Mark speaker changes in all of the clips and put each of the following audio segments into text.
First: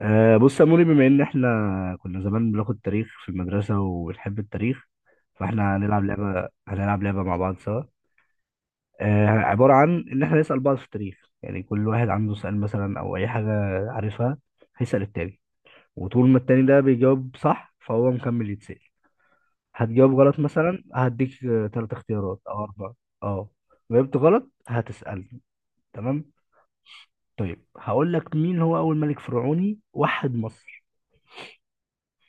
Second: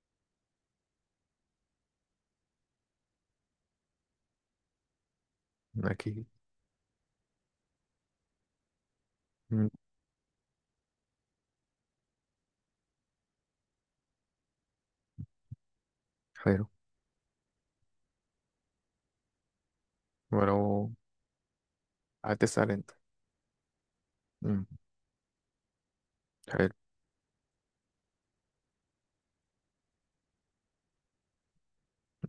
Speaker 1: بص يا موري، بما ان احنا كنا زمان بناخد تاريخ في المدرسه وبنحب التاريخ، فاحنا هنلعب
Speaker 2: أكيد.
Speaker 1: لعبه، هنلعب لعبه مع بعض سوا.
Speaker 2: مم.
Speaker 1: عباره عن ان احنا نسال بعض في التاريخ، يعني كل واحد عنده سؤال مثلا او اي حاجه عارفها، هيسال التاني، وطول ما
Speaker 2: حلو.
Speaker 1: التاني ده بيجاوب صح فهو مكمل يتسال. هتجاوب غلط مثلا
Speaker 2: ولو.
Speaker 1: هديك ثلاث اختيارات او
Speaker 2: هتسأل أنت؟
Speaker 1: اربعه. اه، جاوبت غلط
Speaker 2: مم.
Speaker 1: هتسالني. تمام.
Speaker 2: حلو.
Speaker 1: طيب، هقول لك مين هو اول ملك فرعوني وحد مصر.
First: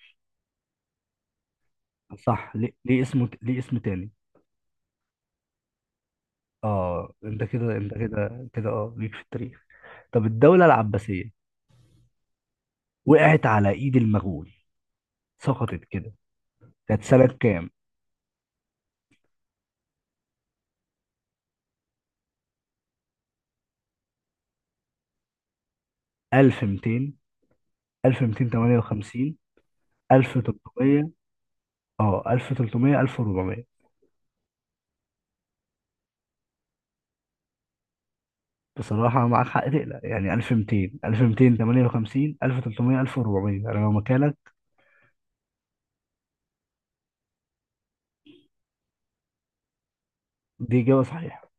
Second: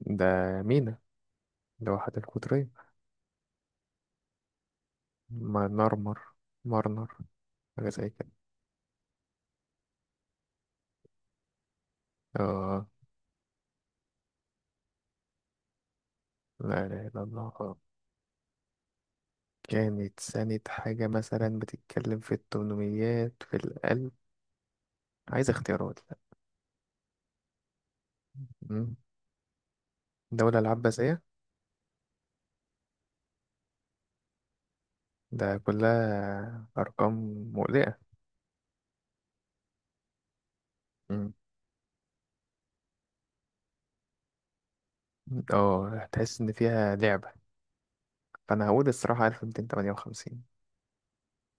Speaker 2: ده مينا، لوحة
Speaker 1: صح،
Speaker 2: القطرين.
Speaker 1: ليه اسمه، ليه اسم تاني؟
Speaker 2: ما نرمر، مرنر،
Speaker 1: اه، انت كده
Speaker 2: حاجة
Speaker 1: انت
Speaker 2: زي كده.
Speaker 1: كده كده اه، ليك في التاريخ. طب الدولة العباسية
Speaker 2: آه.
Speaker 1: وقعت على ايد المغول، سقطت كده.
Speaker 2: لا
Speaker 1: كانت
Speaker 2: إله إلا
Speaker 1: سنة
Speaker 2: الله
Speaker 1: كام؟
Speaker 2: آه. كانت سنة حاجة مثلا بتتكلم في التمنميات في القلب. عايز اختيارات؟ لا.
Speaker 1: 1200،
Speaker 2: مم.
Speaker 1: 1258،
Speaker 2: دولة
Speaker 1: 1300.
Speaker 2: العباسية.
Speaker 1: اه، 1300، 1400.
Speaker 2: ده كلها أرقام مقلقة.
Speaker 1: بصراحة معاك حق تقلق، يعني 1200،
Speaker 2: مم.
Speaker 1: 1258، 1300، 1400، انا لو مكانك.
Speaker 2: اه، هتحس إن فيها لعبة، فأنا هقول الصراحة 1258.
Speaker 1: دي إجابة صحيحة.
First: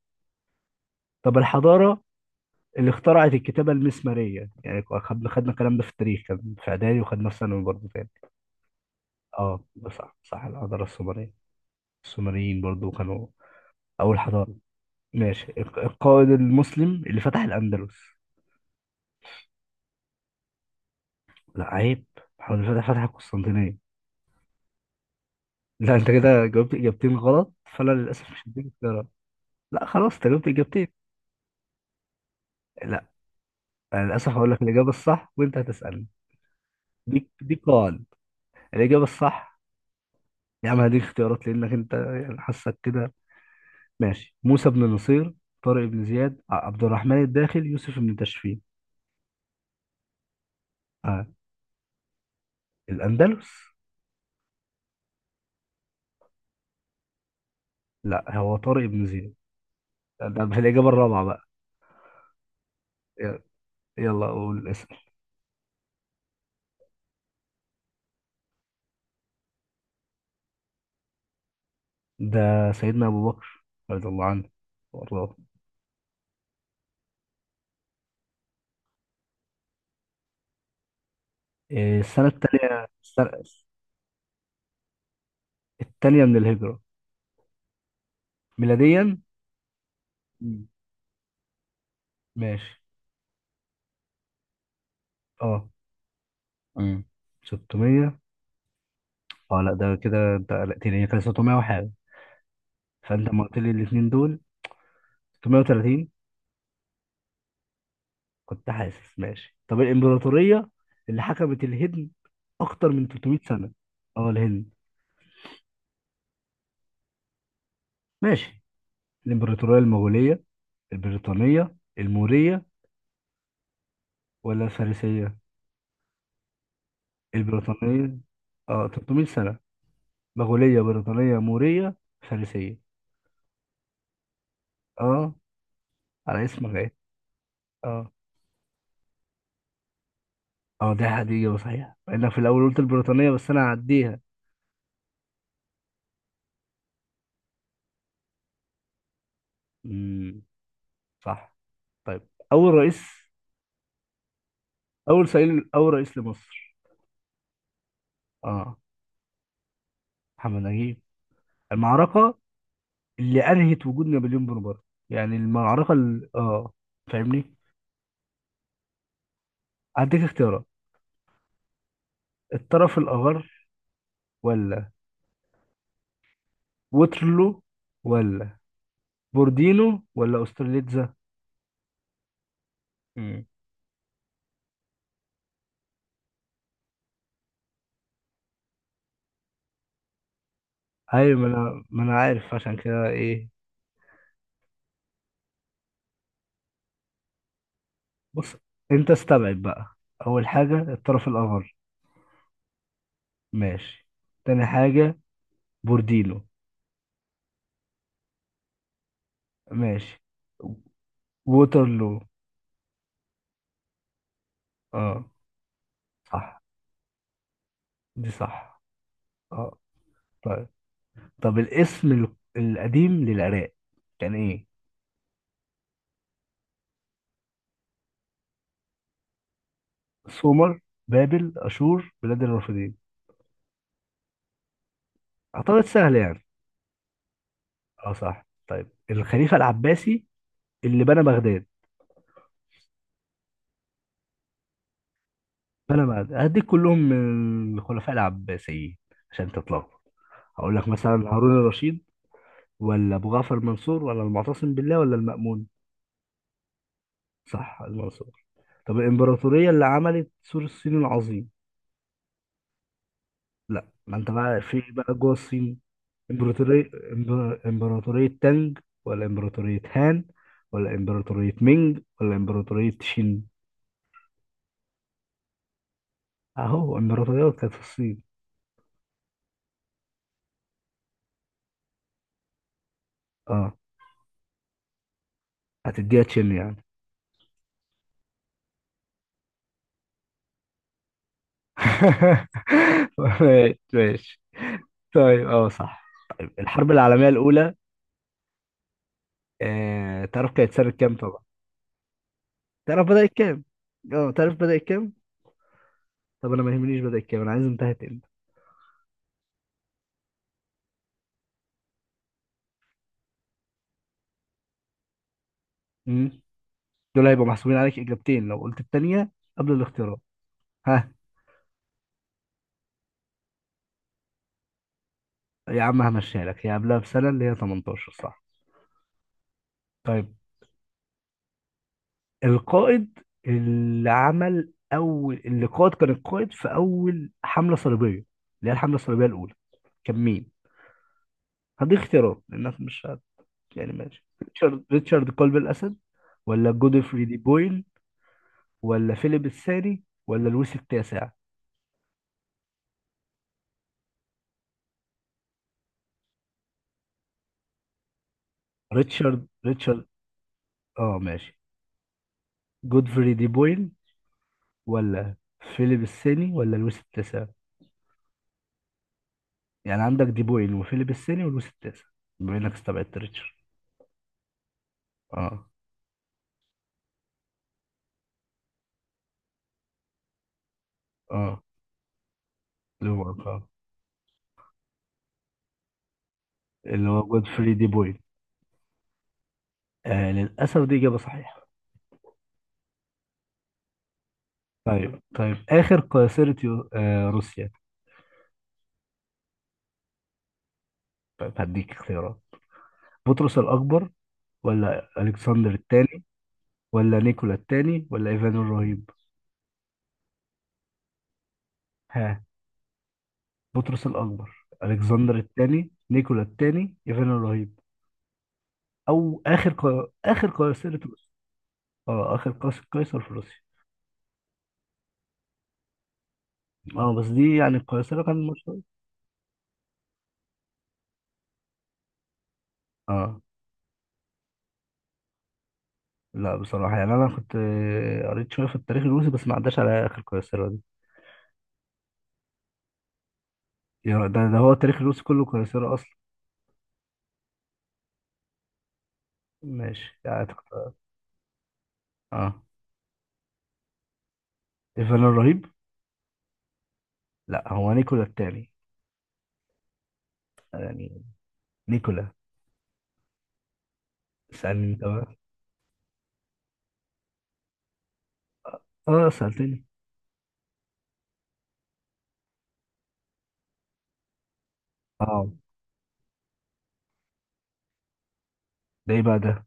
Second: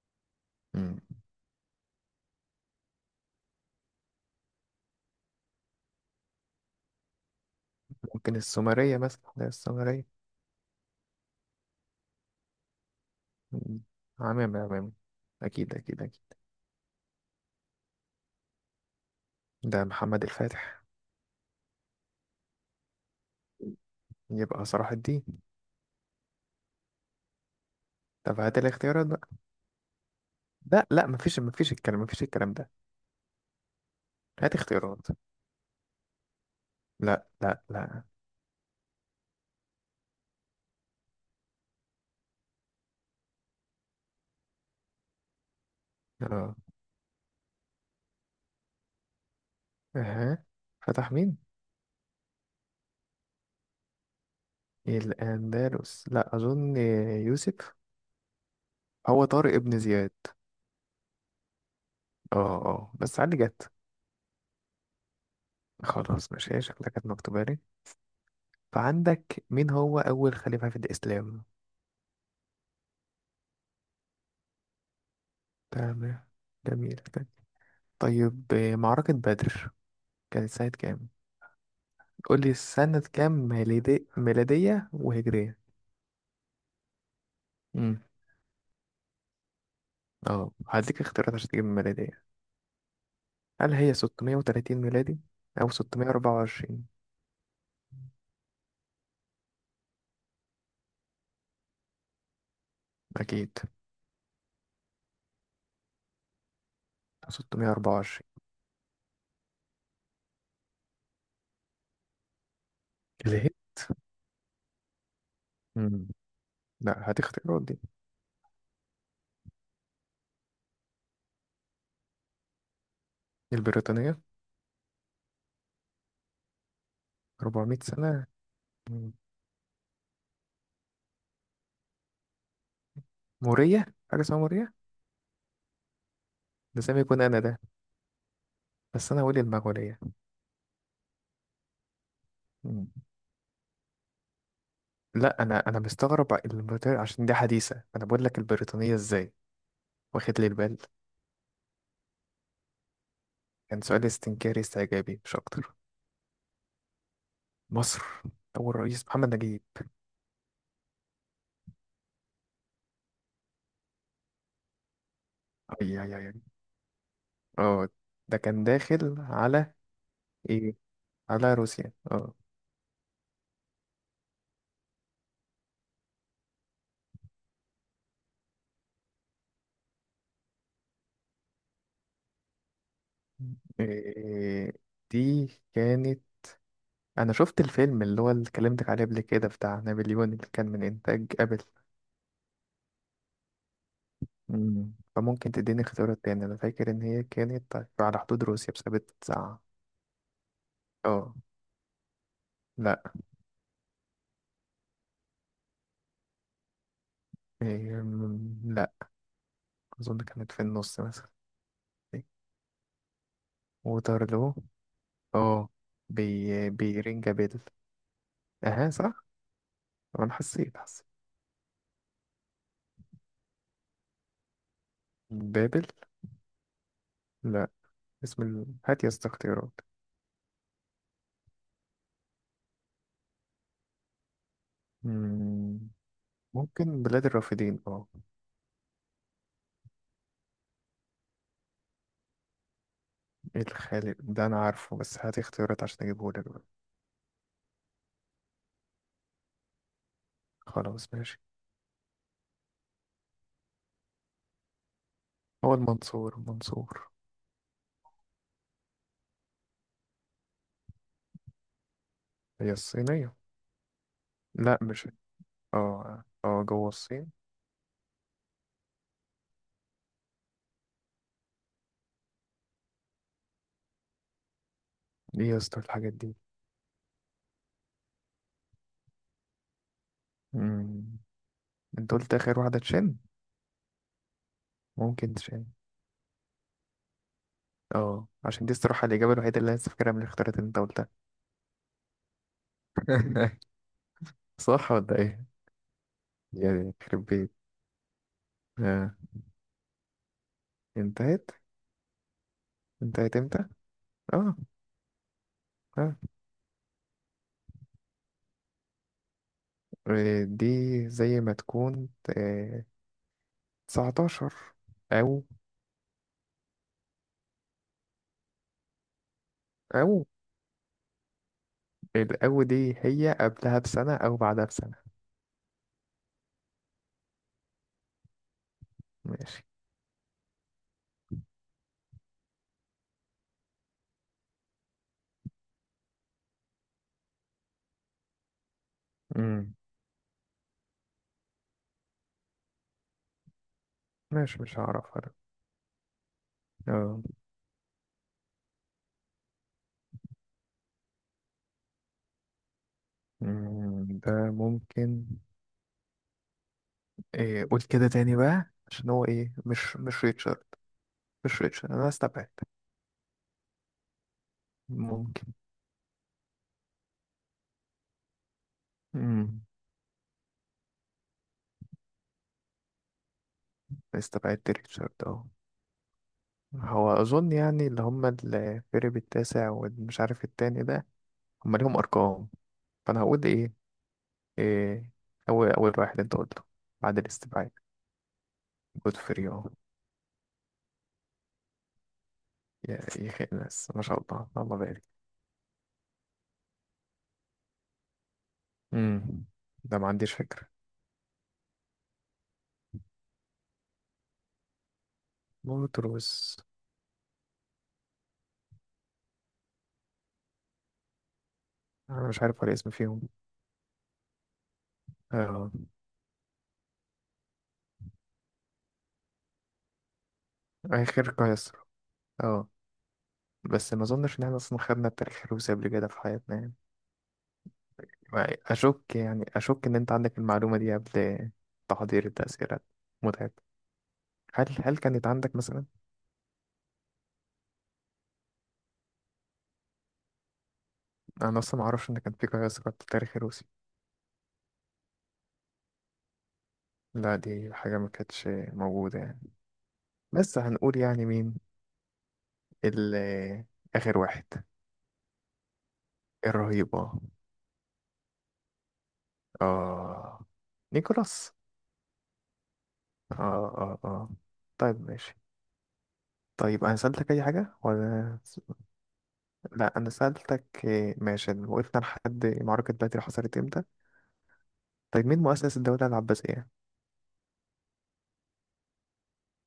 Speaker 2: مم.
Speaker 1: طب الحضارة اللي اخترعت الكتابة المسمارية، يعني خدنا الكلام ده في التاريخ كان في إعدادي وخدنا في ثانوي برضه تاني.
Speaker 2: ممكن السومرية مثلا، لا
Speaker 1: اه، ده صح.
Speaker 2: السومرية.
Speaker 1: الحضارة السومرية، السومريين برضو كانوا
Speaker 2: مم.
Speaker 1: أول حضارة.
Speaker 2: عمامة عمامة.
Speaker 1: ماشي،
Speaker 2: أكيد أكيد
Speaker 1: القائد
Speaker 2: أكيد.
Speaker 1: المسلم اللي فتح الأندلس.
Speaker 2: ده محمد الفاتح.
Speaker 1: لا عيب، محمد الفتح فتح القسطنطينية.
Speaker 2: يبقى صلاح الدين.
Speaker 1: لا، أنت كده جاوبت إجابتين غلط، فأنا للأسف
Speaker 2: طب
Speaker 1: مش
Speaker 2: هات
Speaker 1: هديك اختيارات.
Speaker 2: الاختيارات بقى.
Speaker 1: لا خلاص، أنت جاوبت
Speaker 2: لا
Speaker 1: إجابتين.
Speaker 2: لا، مفيش الكلام، ده.
Speaker 1: لا، أنا للأسف هقول
Speaker 2: هات
Speaker 1: لك الإجابة
Speaker 2: اختيارات.
Speaker 1: الصح وأنت هتسألني.
Speaker 2: لا
Speaker 1: دي
Speaker 2: لا لا.
Speaker 1: قواعد. الإجابة الصح. يا عم هديك اختيارات لأنك أنت يعني حاسك كده. ماشي، موسى بن نصير، طارق بن زياد،
Speaker 2: اه.
Speaker 1: عبد الرحمن الداخل، يوسف بن تاشفين.
Speaker 2: اها. فتح
Speaker 1: آه.
Speaker 2: مين؟
Speaker 1: الأندلس.
Speaker 2: الأندلس، لا أظن. يوسف.
Speaker 1: لا، هو طارق بن
Speaker 2: هو
Speaker 1: زياد.
Speaker 2: طارق ابن زياد.
Speaker 1: ده الإجابة الرابعة بقى.
Speaker 2: اه اه، بس علي
Speaker 1: يلا،
Speaker 2: جت.
Speaker 1: يلا أقول اسم.
Speaker 2: خلاص ماشي، هي شكلها كانت مكتوبة لي. فعندك، مين هو أول خليفة في الإسلام؟
Speaker 1: ده سيدنا أبو بكر رضي الله عنه وأرضاه.
Speaker 2: تمام. جميل. طيب، معركة بدر كانت سنة كام؟
Speaker 1: إيه، السنة
Speaker 2: قولي
Speaker 1: التانية
Speaker 2: سنة
Speaker 1: السنة
Speaker 2: كام ميلادية وهجرية.
Speaker 1: التانية من الهجرة،
Speaker 2: امم
Speaker 1: ميلاديا.
Speaker 2: اه
Speaker 1: مم.
Speaker 2: هديك اختيارات عشان تجيب الميلادية.
Speaker 1: ماشي.
Speaker 2: هل هي 630 ميلادي
Speaker 1: اه.
Speaker 2: أو 624؟
Speaker 1: مم. 600. اه لا، ده كده انت قلقتني، هي كانت 600 وحاجة، فأنت لما قلت
Speaker 2: أكيد
Speaker 1: لي الاتنين دول 630
Speaker 2: 624.
Speaker 1: كنت حاسس. ماشي، طب الإمبراطورية اللي حكمت الهند أكتر من 300
Speaker 2: ليه؟
Speaker 1: سنة. اه الهند.
Speaker 2: امم لا، هديك اختيارات دي.
Speaker 1: ماشي، الإمبراطورية المغولية، البريطانية، المورية،
Speaker 2: البريطانية.
Speaker 1: ولا الفارسية.
Speaker 2: 400
Speaker 1: البريطانية.
Speaker 2: سنة.
Speaker 1: اه،
Speaker 2: مم.
Speaker 1: 300 سنة. مغولية، بريطانية، مورية، فارسية.
Speaker 2: مورية، حاجة اسمها مورية؟
Speaker 1: اه، على اسمك
Speaker 2: ده زي
Speaker 1: ايه.
Speaker 2: ما يكون أنا ده.
Speaker 1: اه.
Speaker 2: بس أنا هقول المغولية.
Speaker 1: اه، دي هدية صحيح، مع انك في الاول قلت
Speaker 2: مم.
Speaker 1: البريطانية بس انا هعديها.
Speaker 2: لا، أنا مستغرب البريطانية عشان دي حديثة، أنا بقول لك البريطانية إزاي، واخد
Speaker 1: امم،
Speaker 2: لي البال.
Speaker 1: صح. طيب اول رئيس،
Speaker 2: كان سؤال استنكاري استعجابي مش أكتر.
Speaker 1: اول رئيس لمصر.
Speaker 2: مصر.
Speaker 1: اه،
Speaker 2: أول رئيس محمد نجيب.
Speaker 1: محمد نجيب. المعركة اللي انهت وجود نابليون بونابرت، يعني المعركة
Speaker 2: أي أي أي
Speaker 1: ال...
Speaker 2: أي.
Speaker 1: اه، فاهمني.
Speaker 2: أه، ده كان داخل على
Speaker 1: هديك اختيارات.
Speaker 2: إيه، على روسيا أه.
Speaker 1: الطرف الاخر، ولا ووترلو، ولا بوردينو، ولا استرليتزا.
Speaker 2: إيه دي كانت، أنا شفت الفيلم اللي هو اللي كلمتك عليه قبل كده بتاع نابليون، اللي كان من إنتاج
Speaker 1: ايوه، ما
Speaker 2: أبل.
Speaker 1: انا ما انا عارف عشان كده ايه.
Speaker 2: مم. فممكن تديني اختيارات تاني، أنا فاكر إن هي كانت على حدود
Speaker 1: بص،
Speaker 2: روسيا بسبب
Speaker 1: انت استبعد
Speaker 2: التسعة.
Speaker 1: بقى. اول حاجه الطرف
Speaker 2: أه.
Speaker 1: الاخر.
Speaker 2: لأ.
Speaker 1: ماشي. تاني حاجه بورديلو.
Speaker 2: إيه، لأ. أظن
Speaker 1: ماشي.
Speaker 2: كانت في النص مثلا.
Speaker 1: ووترلو.
Speaker 2: وترلو.
Speaker 1: اه
Speaker 2: اه.
Speaker 1: صح،
Speaker 2: بيرينجا بيل.
Speaker 1: دي صح.
Speaker 2: اها صح.
Speaker 1: اه.
Speaker 2: انا
Speaker 1: طيب،
Speaker 2: حسيت حسيت.
Speaker 1: طب الاسم القديم للعراق كان ايه؟
Speaker 2: بابل. لا. هات يا اسطى اختيارات.
Speaker 1: سومر، بابل، اشور، بلاد الرافدين. اعتقد
Speaker 2: مم،
Speaker 1: سهل يعني.
Speaker 2: ممكن بلاد الرافدين اه.
Speaker 1: اه صح. طيب الخليفه العباسي اللي بنى بغداد.
Speaker 2: الخالد ده انا عارفه، بس هات اختيارات عشان
Speaker 1: بنى بغداد
Speaker 2: اجيبه لك بقى.
Speaker 1: هديك كلهم من الخلفاء العباسيين عشان تطلعوا. هقول لك مثلا
Speaker 2: خلاص ماشي.
Speaker 1: هارون الرشيد، ولا ابو جعفر منصور، ولا المعتصم بالله، ولا المأمون.
Speaker 2: هو المنصور المنصور.
Speaker 1: صح، المنصور. طب الامبراطوريه اللي عملت سور الصين العظيم.
Speaker 2: هي الصينية.
Speaker 1: لا، ما انت بقى
Speaker 2: لا
Speaker 1: في
Speaker 2: مش.
Speaker 1: بقى جوه الصين.
Speaker 2: اه اه، جوه
Speaker 1: امبراطوريه
Speaker 2: الصين.
Speaker 1: امبراطوريه تانج، ولا امبراطوريه هان، ولا امبراطوريه مينج، ولا امبراطوريه شين.
Speaker 2: ايه يا اسطى الحاجات دي؟
Speaker 1: اهو امبراطوريات كانت في الصين.
Speaker 2: مم، انت قلت اخر واحدة تشين.
Speaker 1: اه،
Speaker 2: ممكن تشين.
Speaker 1: هتديها تشين يعني.
Speaker 2: اه، عشان دي الصراحة الإجابة الوحيدة اللي أنا فاكرها من الاختيارات اللي أنت قلتها.
Speaker 1: ماشي ماشي.
Speaker 2: صح ولا ايه؟
Speaker 1: طيب، اه صح. طيب
Speaker 2: يعني
Speaker 1: الحرب
Speaker 2: يخرب
Speaker 1: العالميه
Speaker 2: بيت.
Speaker 1: الاولى.
Speaker 2: آه.
Speaker 1: آه، تعرف كانت سنه كام؟
Speaker 2: انتهت.
Speaker 1: تعرف بدأت
Speaker 2: انتهت
Speaker 1: كام؟
Speaker 2: امتى؟
Speaker 1: اه، تعرف
Speaker 2: اه.
Speaker 1: بدأت كام؟
Speaker 2: اه.
Speaker 1: طب انا ما يهمنيش بدأت كام، انا عايز انتهت امتى.
Speaker 2: دي زي ما تكون آه. 19 او
Speaker 1: امم، دول هيبقوا محسوبين عليك اجابتين لو قلت التانية قبل الاختيارات.
Speaker 2: او
Speaker 1: ها.
Speaker 2: الاو، دي هي قبلها بسنة او بعدها بسنة.
Speaker 1: يا عم همشيها لك، هي قبلها بسنة، اللي هي 18، صح؟
Speaker 2: ماشي.
Speaker 1: طيب، القائد اللي عمل اول اللي قائد كان القائد في اول حملة صليبية، اللي هي الحملة الصليبية الاولى،
Speaker 2: امم
Speaker 1: كان مين؟ هديك اختيارات لانك مش هت... يعني ماشي،
Speaker 2: ماشي، مش هعرفها
Speaker 1: ريتشارد
Speaker 2: ده.
Speaker 1: قلب الاسد، ولا
Speaker 2: اه.
Speaker 1: جودفري دي بويل، ولا فيليب الثاني، ولا لويس التاسع.
Speaker 2: ده ممكن. إيه، قول كده تاني بقى عشان هو ايه، مش
Speaker 1: ريتشارد.
Speaker 2: مش ريتشارد.
Speaker 1: اه ماشي،
Speaker 2: مش ريتشارد، انا استبعدت.
Speaker 1: جودفري دي بوين، ولا
Speaker 2: ممكن.
Speaker 1: فيليب الثاني، ولا لويس التاسع.
Speaker 2: امم
Speaker 1: يعني عندك دي بوين وفيليب الثاني ولويس التاسع، بما انك استبعدت ريتشارد.
Speaker 2: استبعدت ريتشارد اهو.
Speaker 1: اه.
Speaker 2: هو أظن يعني اللي هم الفريق التاسع والمش عارف التاني ده،
Speaker 1: اه.
Speaker 2: هم ليهم أرقام.
Speaker 1: اللي
Speaker 2: فأنا
Speaker 1: هو
Speaker 2: هقول
Speaker 1: آه.
Speaker 2: إيه، إيه، أول واحد أنت قلته
Speaker 1: اللي
Speaker 2: بعد
Speaker 1: هو
Speaker 2: الاستبعاد.
Speaker 1: جودفري دي بوين.
Speaker 2: جود فور يو.
Speaker 1: آه للاسف، دي اجابه صحيحه.
Speaker 2: يا أخي، الناس ما شاء الله، الله
Speaker 1: طيب،
Speaker 2: بارك.
Speaker 1: طيب اخر قيصرة آه روسيا.
Speaker 2: امم ده ما عنديش فكرة.
Speaker 1: طيب هديك اختيارات. بطرس الاكبر، ولا الكسندر الثاني،
Speaker 2: موتروس.
Speaker 1: ولا نيكولا الثاني، ولا ايفان الرهيب.
Speaker 2: أنا
Speaker 1: ها،
Speaker 2: مش عارف ولا اسم فيهم.
Speaker 1: بطرس الاكبر، الكسندر
Speaker 2: اه.
Speaker 1: الثاني، نيكولا الثاني، ايفان الرهيب. او اخر اخر قيصرة روسيا.
Speaker 2: آخر قيصر.
Speaker 1: اه، اخر
Speaker 2: اه،
Speaker 1: قيصر، قيصر في روسيا.
Speaker 2: بس ما أظنش إن احنا أصلا خدنا التاريخ الروسي قبل كده في حياتنا يعني.
Speaker 1: اه، بس دي يعني القيصرة كان
Speaker 2: يعني
Speaker 1: مشهور.
Speaker 2: أشك يعني أشك إن أنت عندك المعلومة دي قبل تحضير التأثيرات.
Speaker 1: اه
Speaker 2: متعب. هل كانت عندك مثلا؟
Speaker 1: لا بصراحة يعني، انا كنت آه، قريت شوية في التاريخ الروسي بس ما عداش على اخر قيصرة دي.
Speaker 2: انا اصلا ما اعرفش ان كان في قياس قد التاريخ الروسي.
Speaker 1: يعني ده هو التاريخ الروسي كله قيصرة اصلا.
Speaker 2: لا، دي حاجه ما كانتش موجوده يعني.
Speaker 1: ماشي يعني
Speaker 2: بس هنقول يعني مين
Speaker 1: اه
Speaker 2: ال- اخر واحد.
Speaker 1: ايفان الرهيب.
Speaker 2: الرهيب اه.
Speaker 1: لا هو نيكولا التاني
Speaker 2: آه.
Speaker 1: يعني،
Speaker 2: نيكولاس.
Speaker 1: نيكولا.
Speaker 2: اه. اه اه.
Speaker 1: سألني انت
Speaker 2: طيب ماشي.
Speaker 1: بقى.
Speaker 2: طيب انا سألتك اي حاجه ولا؟
Speaker 1: اه سألتني.
Speaker 2: لا انا سألتك إيه، ماشي وقفنا لحد معركه بدر حصلت امتى. طيب مين
Speaker 1: اه،
Speaker 2: مؤسس الدوله العباسيه؟
Speaker 1: ده ايه بقى ده؟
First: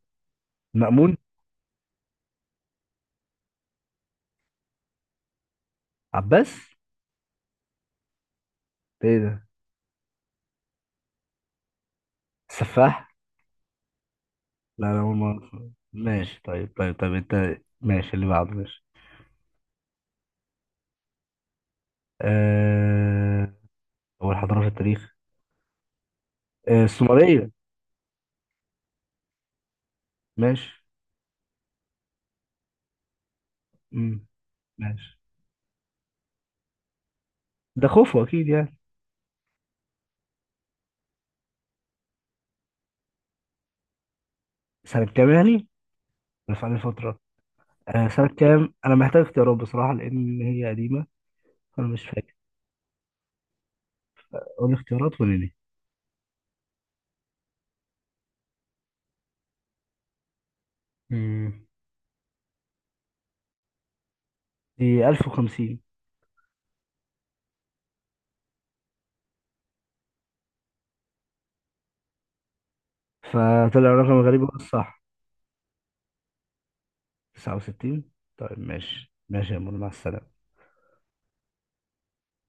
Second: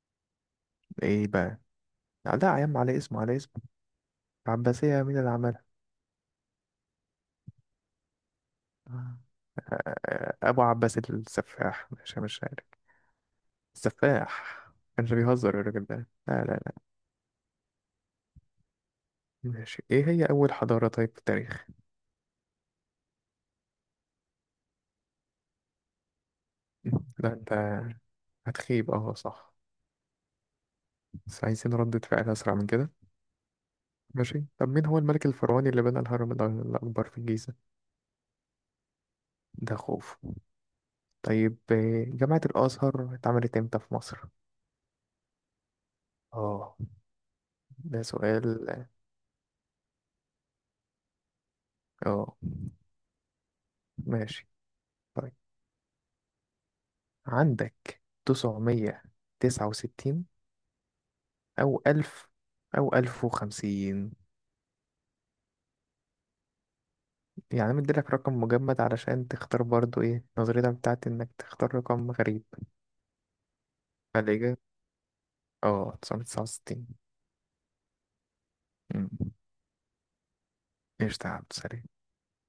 Speaker 1: مأمون.
Speaker 2: ايه بقى؟ لا يا عم، على اسمه على اسمه. العباسيه مين اللي
Speaker 1: عباس. ده
Speaker 2: عملها؟
Speaker 1: ايه ده؟
Speaker 2: ابو عباس السفاح، مش عارف.
Speaker 1: السفاح.
Speaker 2: السفاح.
Speaker 1: لا انا
Speaker 2: كانش
Speaker 1: اول مره
Speaker 2: بيهزر
Speaker 1: أسمع.
Speaker 2: الراجل ده،
Speaker 1: ماشي،
Speaker 2: لا لا
Speaker 1: طيب
Speaker 2: لا.
Speaker 1: طيب طيب انت ماشي، اللي بعده ماشي.
Speaker 2: ماشي، ايه هي اول حضارة طيب في التاريخ؟
Speaker 1: أه... اول حضاره في التاريخ. أه...
Speaker 2: لا
Speaker 1: السومريه.
Speaker 2: انت هتخيب. اه صح.
Speaker 1: ماشي.
Speaker 2: بس عايزين ردة فعل اسرع من كده.
Speaker 1: مم.
Speaker 2: ماشي. طب مين هو
Speaker 1: ماشي.
Speaker 2: الملك الفرعوني اللي بنى الهرم الاكبر في الجيزة؟
Speaker 1: ده خوفو اكيد يعني.
Speaker 2: ده خوف. طيب، جامعة الازهر اتعملت امتى في مصر؟
Speaker 1: سنه كام يعني؟ رفع
Speaker 2: اه
Speaker 1: لي فتره.
Speaker 2: ده
Speaker 1: أه... سنه
Speaker 2: سؤال.
Speaker 1: كام، انا محتاج اختيارات بصراحه لان هي قديمه، فانا مش فاكر.
Speaker 2: اه، ماشي.
Speaker 1: قول لي اختيارات وقول
Speaker 2: طيب
Speaker 1: لي.
Speaker 2: عندك 969،
Speaker 1: مم.
Speaker 2: او الف، او الف وخمسين.
Speaker 1: دي 1050.
Speaker 2: يعني مديلك رقم مجمد علشان تختار برضو، ايه نظريتك بتاعت انك تختار رقم غريب؟
Speaker 1: فطلع رقم غريب هو
Speaker 2: فالإجابة
Speaker 1: الصح.
Speaker 2: اه تسعمية تسعة وستين.
Speaker 1: 69. طيب ماشي ماشي يا مول، مع السلامه.
Speaker 2: قشطة يا عبد السلام.